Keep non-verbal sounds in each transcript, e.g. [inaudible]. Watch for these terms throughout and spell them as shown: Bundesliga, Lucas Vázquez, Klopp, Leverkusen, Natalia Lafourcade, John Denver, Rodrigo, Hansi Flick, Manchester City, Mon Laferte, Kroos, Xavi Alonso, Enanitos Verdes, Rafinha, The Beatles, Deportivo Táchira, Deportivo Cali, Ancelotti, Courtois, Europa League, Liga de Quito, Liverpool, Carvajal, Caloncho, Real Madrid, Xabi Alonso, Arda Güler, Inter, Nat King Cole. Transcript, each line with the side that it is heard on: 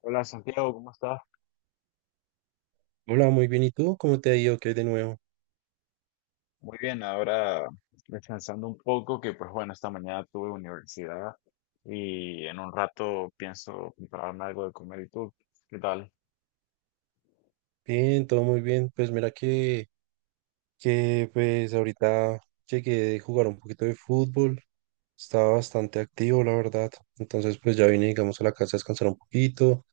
left: Hola Santiago, ¿cómo estás?
right: Hola, muy bien. ¿Y tú? ¿Cómo te ha ido? ¿Qué hay de nuevo?
left: Muy bien, ahora descansando un poco, que pues bueno, esta mañana tuve universidad y en un rato pienso prepararme algo de comer. ¿Y tú? ¿Qué tal?
right: Bien, todo muy bien. Pues mira que pues ahorita llegué de jugar un poquito de fútbol. Estaba bastante activo, la verdad. Entonces pues ya vine, digamos, a la casa a descansar un poquito,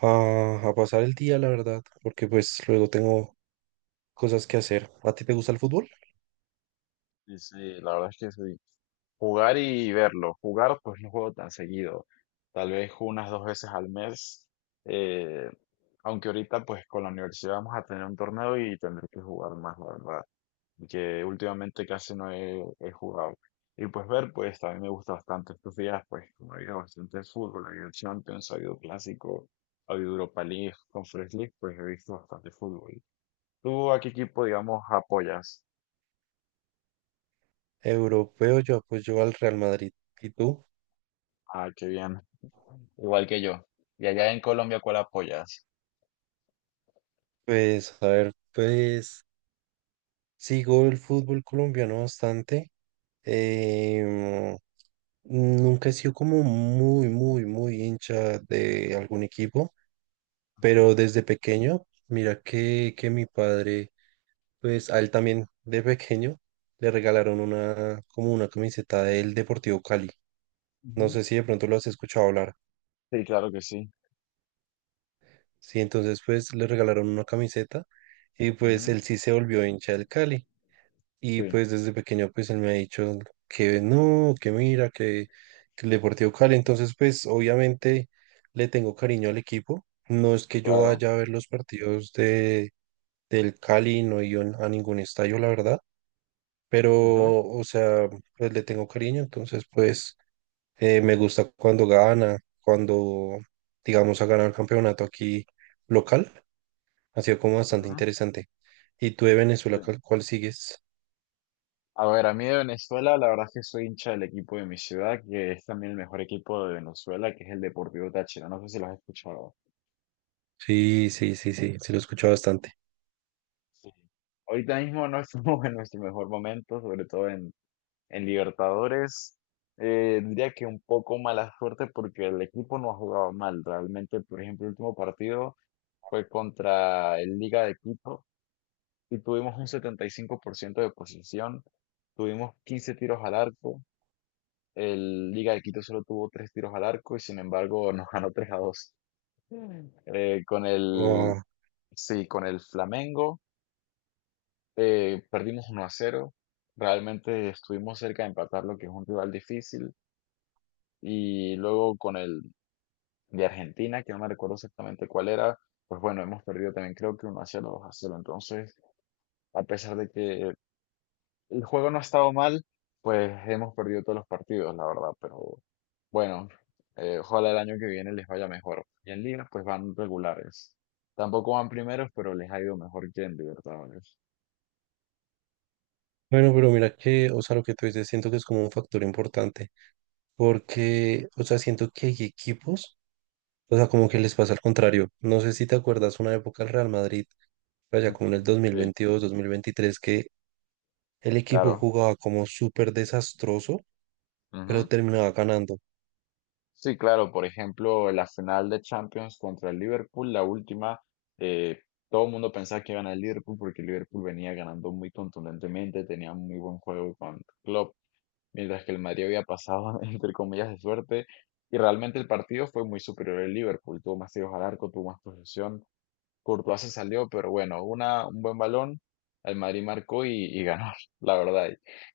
right: a pasar el día, la verdad, porque pues luego tengo cosas que hacer. ¿A ti te gusta el fútbol?
left: Sí, sí, la verdad es que sí. Jugar y verlo. Jugar, pues no juego tan seguido. Tal vez unas dos veces al mes. eh, Aunque ahorita, pues con la universidad vamos a tener un torneo y tendré que jugar más, la verdad. Que últimamente casi no he jugado. Y pues ver, pues también me gusta bastante estos días, pues como ha habido bastante fútbol, ha habido Champions, ha habido Clásico, ha habido Europa League, Conference League, pues he visto bastante fútbol. ¿Tú a qué equipo, digamos, apoyas?
right: Europeo, yo pues yo al Real Madrid. ¿Y tú?
left: Ah, qué bien. Igual que yo. ¿Y allá en Colombia cuál apoyas?
right: Pues a ver, pues sigo el fútbol colombiano bastante. Em, Nunca he sido como muy, muy, muy hincha de algún equipo,
left: Ujú,
right: pero desde pequeño, mira que mi padre, pues a él también de pequeño le regalaron una, como una camiseta del Deportivo Cali. No
left: ujú.
right: sé si de pronto lo has escuchado hablar.
left: Sí, claro que sí.
right: Sí, entonces pues le regalaron una camiseta y pues
left: Ujú.
right: él sí se volvió hincha del Cali.
left: Sí,
right: Y pues desde pequeño pues él me ha dicho que no, que mira, que el Deportivo Cali. Entonces pues obviamente le tengo cariño al equipo. No es que yo
left: claro.
right: vaya a ver los partidos del Cali, no he ido a ningún estadio, la verdad. Pero,
left: Ujú,
right: o sea, pues le tengo cariño. Entonces pues me gusta cuando gana, cuando digamos ha ganado el campeonato aquí local. Ha sido como bastante
left: ujú,
right: interesante. ¿Y tú de
left: sí.
right: Venezuela, cuál sigues?
left: A ver, a mí de Venezuela, la verdad es que soy hincha del equipo de mi ciudad, que es también el mejor equipo de Venezuela, que es el Deportivo Táchira. No sé si lo has escuchado.
right: Sí, sí, sí, sí, sí lo he escuchado bastante.
left: Sí. Ahorita mismo no estamos [laughs] en nuestro mejor momento, sobre todo en Libertadores. Diría que un poco mala suerte porque el equipo no ha jugado mal. Realmente, por ejemplo, el último partido fue contra el Liga de Quito y tuvimos un 75% de posesión. Tuvimos 15 tiros al arco. El Liga de Quito solo tuvo 3 tiros al arco y sin embargo [laughs] nos ganó 3 a dos. Eh, con el,
right: Oh.
left: sí, con el Flamengo perdimos 1-0. Realmente estuvimos cerca de empatar lo que es un rival difícil. Y luego con el de Argentina, que no me recuerdo exactamente cuál era, pues bueno, hemos perdido también creo que uno a 0, 2-0. Entonces, a pesar de que el juego no ha estado mal, pues hemos perdido todos los partidos, la verdad. Pero bueno, ojalá el año que viene les vaya mejor. Y en Liga, pues van regulares. Tampoco van primeros, pero les ha ido mejor que en Libertadores.
right: Bueno, pero mira que, o sea, lo que tú dices, siento que es como un factor importante, porque, o sea, siento que hay equipos, o sea, como que les pasa al contrario. No sé si te acuerdas una época del Real Madrid, allá como en el
left: Ujú.
right: dos mil
left: Sí,
right: veintidós 2023 que el equipo
left: claro.
right: jugaba como súper desastroso, pero
left: Ujú.
right: terminaba ganando.
left: Sí, claro, por ejemplo, la final de Champions contra el Liverpool, la última. eh, Todo el mundo pensaba que iba a ganar el Liverpool porque el Liverpool venía ganando muy contundentemente, tenía muy buen juego con Klopp, mientras que el Madrid había pasado, [laughs] entre comillas, de suerte, y realmente el partido fue muy superior al Liverpool, tuvo más tiros al arco, tuvo más posesión, Courtois se salió, pero bueno, un buen balón, el Madrid marcó y ganó, [laughs] la verdad,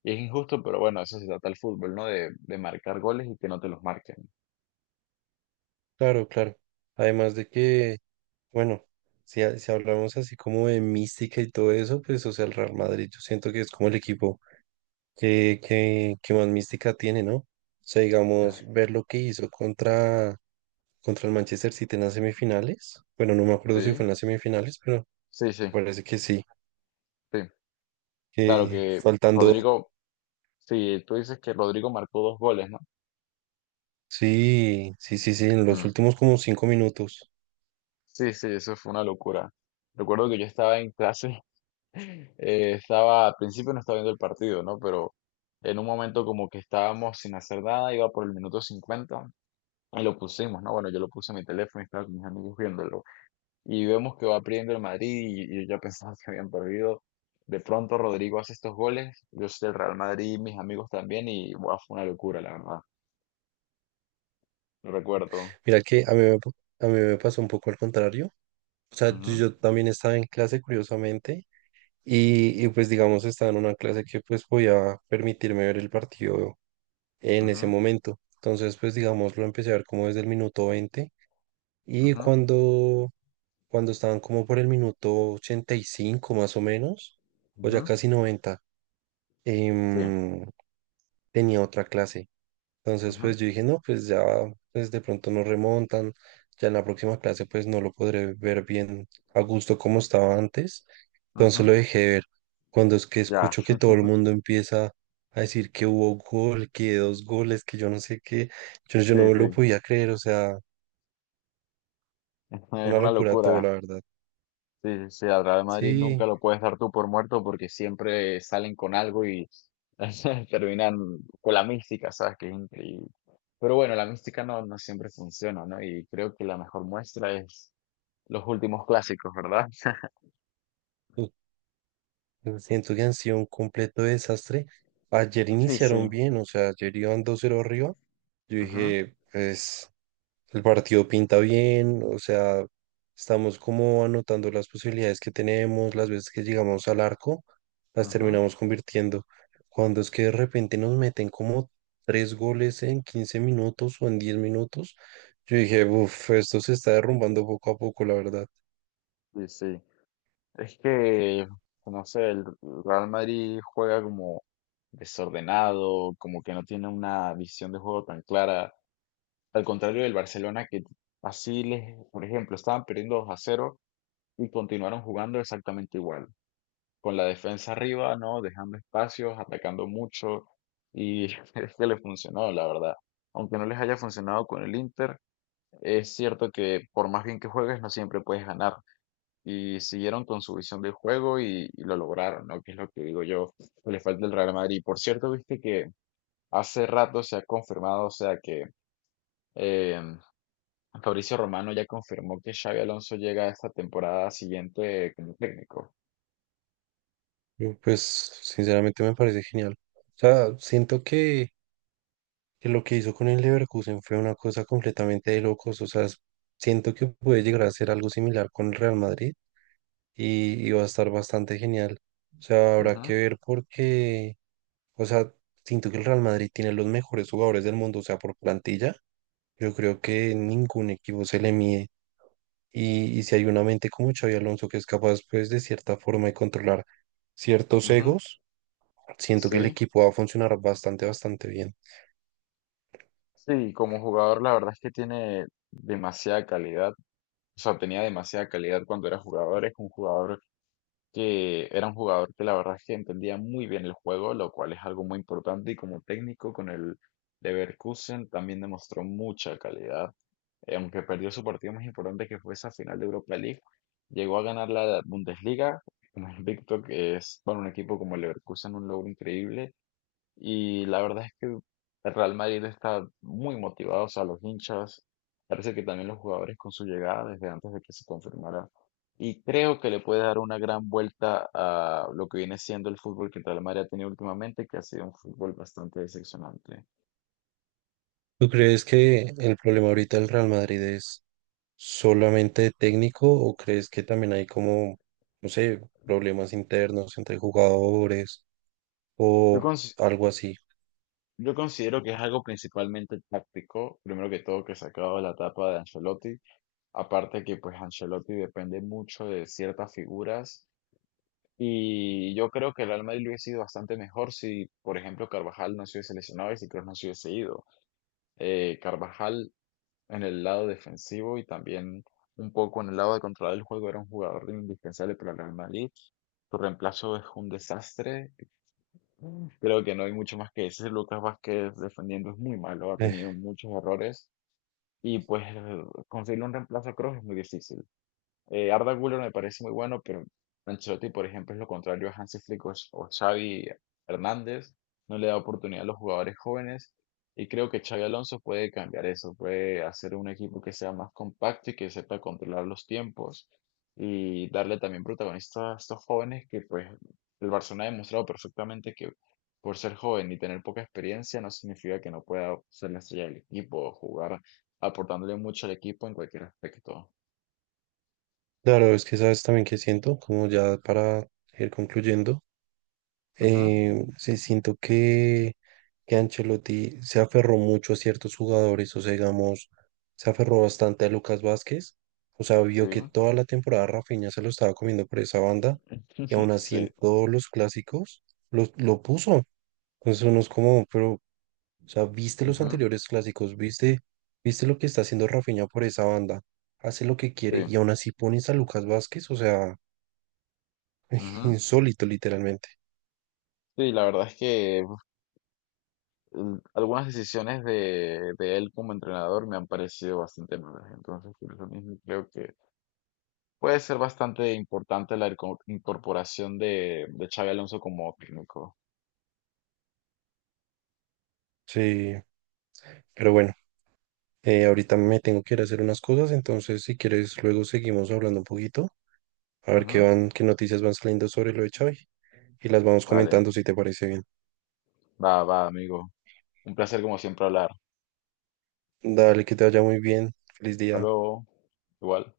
left: y es injusto, pero bueno, eso se trata el fútbol, ¿no? De marcar goles y que no te los marquen.
right: Claro, claro. Además de que, bueno, si, si hablamos así como de mística y todo eso, pues, o sea, el Real Madrid, yo siento que es como el equipo qué más mística tiene, ¿no? O sea, digamos, ver lo que hizo contra el Manchester City en las semifinales. Bueno, no me acuerdo si fue
left: Sí,
right: en las semifinales, pero
left: sí, sí,
right: me parece que sí.
left: sí. Claro
right: Que
left: que
right: faltando,
left: Rodrigo, sí, tú dices que Rodrigo marcó dos goles, ¿no?
right: sí, sí, sí, sí, en los
left: Mm.
right: últimos como 5 minutos.
left: Sí, sí, eso fue una locura. Recuerdo que yo estaba en clase, [laughs] al principio no estaba viendo el partido, ¿no? Pero en un momento como que estábamos sin hacer nada, iba por el minuto 50 y lo pusimos, ¿no? Bueno, yo lo puse en mi teléfono y estaba con mis amigos viéndolo. Y vemos que va perdiendo el Madrid y yo ya pensaba que habían perdido. De pronto Rodrigo hace estos goles, yo soy del Real Madrid, mis amigos también y wow, fue una locura, la verdad. Lo recuerdo.
right: Mira que a mí me pasó un poco al contrario. O sea, yo
left: Ujú,
right: yo también estaba en clase, curiosamente, y pues digamos estaba en una clase que pues podía permitirme ver el partido en ese
left: ujú,
right: momento. Entonces pues digamos lo empecé a ver como desde el minuto 20 y
left: ujú,
right: cuando estaban como por el minuto 85 más o menos, o ya
left: ujú.
right: casi 90,
left: Sí.
right: em, tenía otra clase. Entonces,
left: Ujú,
right: pues yo dije, no, pues ya, pues de pronto no remontan, ya en la próxima clase pues no lo podré ver bien a gusto como estaba antes.
left: ujú.
right: Entonces lo dejé de ver. Cuando es que
left: Ya,
right: escucho que todo el mundo empieza a decir que hubo gol, que dos goles, que yo no sé qué, yo
left: sí,
right: no me lo
left: sí.
right: podía creer, o sea,
left: [laughs] Es
right: una
left: una
right: locura todo,
left: locura.
right: la verdad.
left: Sí, sí, sí, al Real Madrid
right: Sí,
left: nunca lo puedes dar tú por muerto porque siempre salen con algo y [laughs] terminan con la mística, ¿sabes? Que es increíble. Pero bueno, la mística no, no siempre funciona, ¿no? Y creo que la mejor muestra es los últimos clásicos, ¿verdad? [laughs]
right: u- siento que han sido un completo desastre. Ayer
left: Sí,
right: iniciaron
left: sí.
right: bien, o sea, ayer iban 2-0 arriba. Yo
left: Ajá,
right: dije, pues... El partido pinta bien, o sea, estamos como anotando las posibilidades que tenemos, las veces que llegamos al arco, las
left: ajá.
right: terminamos convirtiendo. Cuando es que de repente nos meten como tres goles en 15 minutos o en 10 minutos, yo dije, uff, esto se está derrumbando poco a poco, la verdad.
left: Sí, sí. Es que, no sé, el Real Madrid juega como desordenado, como que no tiene una visión de juego tan clara. Al contrario del Barcelona, que por ejemplo, estaban perdiendo 2-0 y continuaron jugando exactamente igual, con la defensa arriba, ¿no? Dejando espacios, atacando mucho y [laughs] es que les funcionó, la verdad. Aunque no les haya funcionado con el Inter, es cierto que por más bien que juegues, no siempre puedes ganar. Y siguieron con su visión del juego y lo lograron, ¿no? Que es lo que digo yo, que le falta el Real Madrid. Por cierto, viste que hace rato se ha confirmado, o sea, que em, Fabricio Romano ya confirmó que Xabi Alonso llega esta temporada siguiente como técnico.
right: Pues sinceramente me parece genial. O sea, siento que lo que hizo con el Leverkusen fue una cosa completamente de locos, o sea, siento que puede llegar a ser algo similar con el Real Madrid y va a estar bastante genial. O sea, habrá
left: Ujú,
right: que ver porque, o sea, siento que el Real Madrid tiene los mejores jugadores del mundo, o sea, por plantilla, yo creo que ningún equipo se le mide. Y si hay una mente como Xavi Alonso que es capaz, pues, de cierta forma de controlar ciertos
left: ujú.
right: egos, siento que el
left: Sí,
right: equipo va a funcionar bastante, bastante bien.
left: sí, como jugador la verdad es que tiene demasiada calidad, o sea, tenía demasiada calidad cuando era jugador, es un jugador que era un jugador que la verdad es que entendía muy bien el juego, lo cual es algo muy importante y como técnico con el Leverkusen también demostró mucha calidad. Aunque perdió su partido más importante que fue esa final de Europa League, llegó a ganar la Bundesliga, como [laughs] invicto, que es para un equipo como el Leverkusen un logro increíble, y la verdad es que el Real Madrid está muy motivado, o sea, los hinchas, parece que también los jugadores con su llegada desde antes de que se confirmara, y creo que le puede dar una gran vuelta a lo que viene siendo el fútbol que el Real Madrid ha tenido últimamente, que ha sido un fútbol bastante decepcionante.
right: ¿Tú crees que el problema ahorita del Real Madrid es solamente de técnico o crees que también hay como, no sé, problemas internos entre jugadores
left: Yo,
right: o
left: cons-
right: algo así?
left: Yo considero que es algo principalmente táctico, primero que todo que se ha acabado la etapa de Ancelotti, aparte que pues Ancelotti depende mucho de ciertas figuras y yo creo que el Real Madrid hubiese sido bastante mejor si, por ejemplo, Carvajal no se hubiese lesionado y si Kroos no se hubiese ido. Carvajal en el lado defensivo y también un poco en el lado de controlar el juego era un jugador indispensable para el Real Madrid. Su reemplazo es un desastre. Creo que no hay mucho más que decir. Lucas Vázquez defendiendo es muy malo, ha tenido
right: Eh,
left: muchos errores y pues conseguir un reemplazo creo que es muy difícil. Arda Güler me parece muy bueno, pero Ancelotti, por ejemplo, es lo contrario a Hansi Flick o Xavi Hernández. No le da oportunidad a los jugadores jóvenes. Y creo que Xavi Alonso puede cambiar eso, puede hacer un equipo que sea más compacto y que sepa controlar los tiempos y darle también protagonista a estos jóvenes que pues el Barcelona ha demostrado perfectamente que por ser joven y tener poca experiencia no significa que no pueda ser la estrella del equipo o jugar aportándole mucho al equipo en cualquier aspecto.
right: claro, es que sabes también que siento, como ya para ir concluyendo.
left: Ujú.
right: Sí, siento que Ancelotti se aferró mucho a ciertos jugadores, o sea, digamos, se aferró bastante a Lucas Vázquez, o sea, vio
left: Sí,
right: que toda la temporada Rafinha se lo estaba comiendo por esa banda y
left: [laughs]
right: aún así
left: sí,
right: en todos los clásicos lo puso. Entonces uno es como, pero, o sea, viste los
left: ujú,
right: anteriores clásicos, viste lo que está haciendo Rafinha por esa banda, hace lo que
left: sí,
right: quiere y aún así pones a Lucas Vázquez, o sea, [laughs]
left: ujú.
right: insólito literalmente.
left: Sí, la verdad es que uf, algunas decisiones de él como entrenador me han parecido bastante malas. Entonces, por eso mismo creo que puede ser bastante importante la incorporación de Xabi Alonso como técnico.
right: Sí, pero bueno. Ahorita me tengo que ir a hacer unas cosas, entonces si quieres luego seguimos hablando un poquito, a ver qué
left: Ujú.
right: van, qué noticias van saliendo sobre lo de Xavi y las vamos
left: Vale,
right: comentando si te parece bien.
left: va, va, amigo. Un placer como siempre hablar.
right: Dale, que te vaya muy bien. Feliz
left: Hasta
right: día.
left: luego. Igual.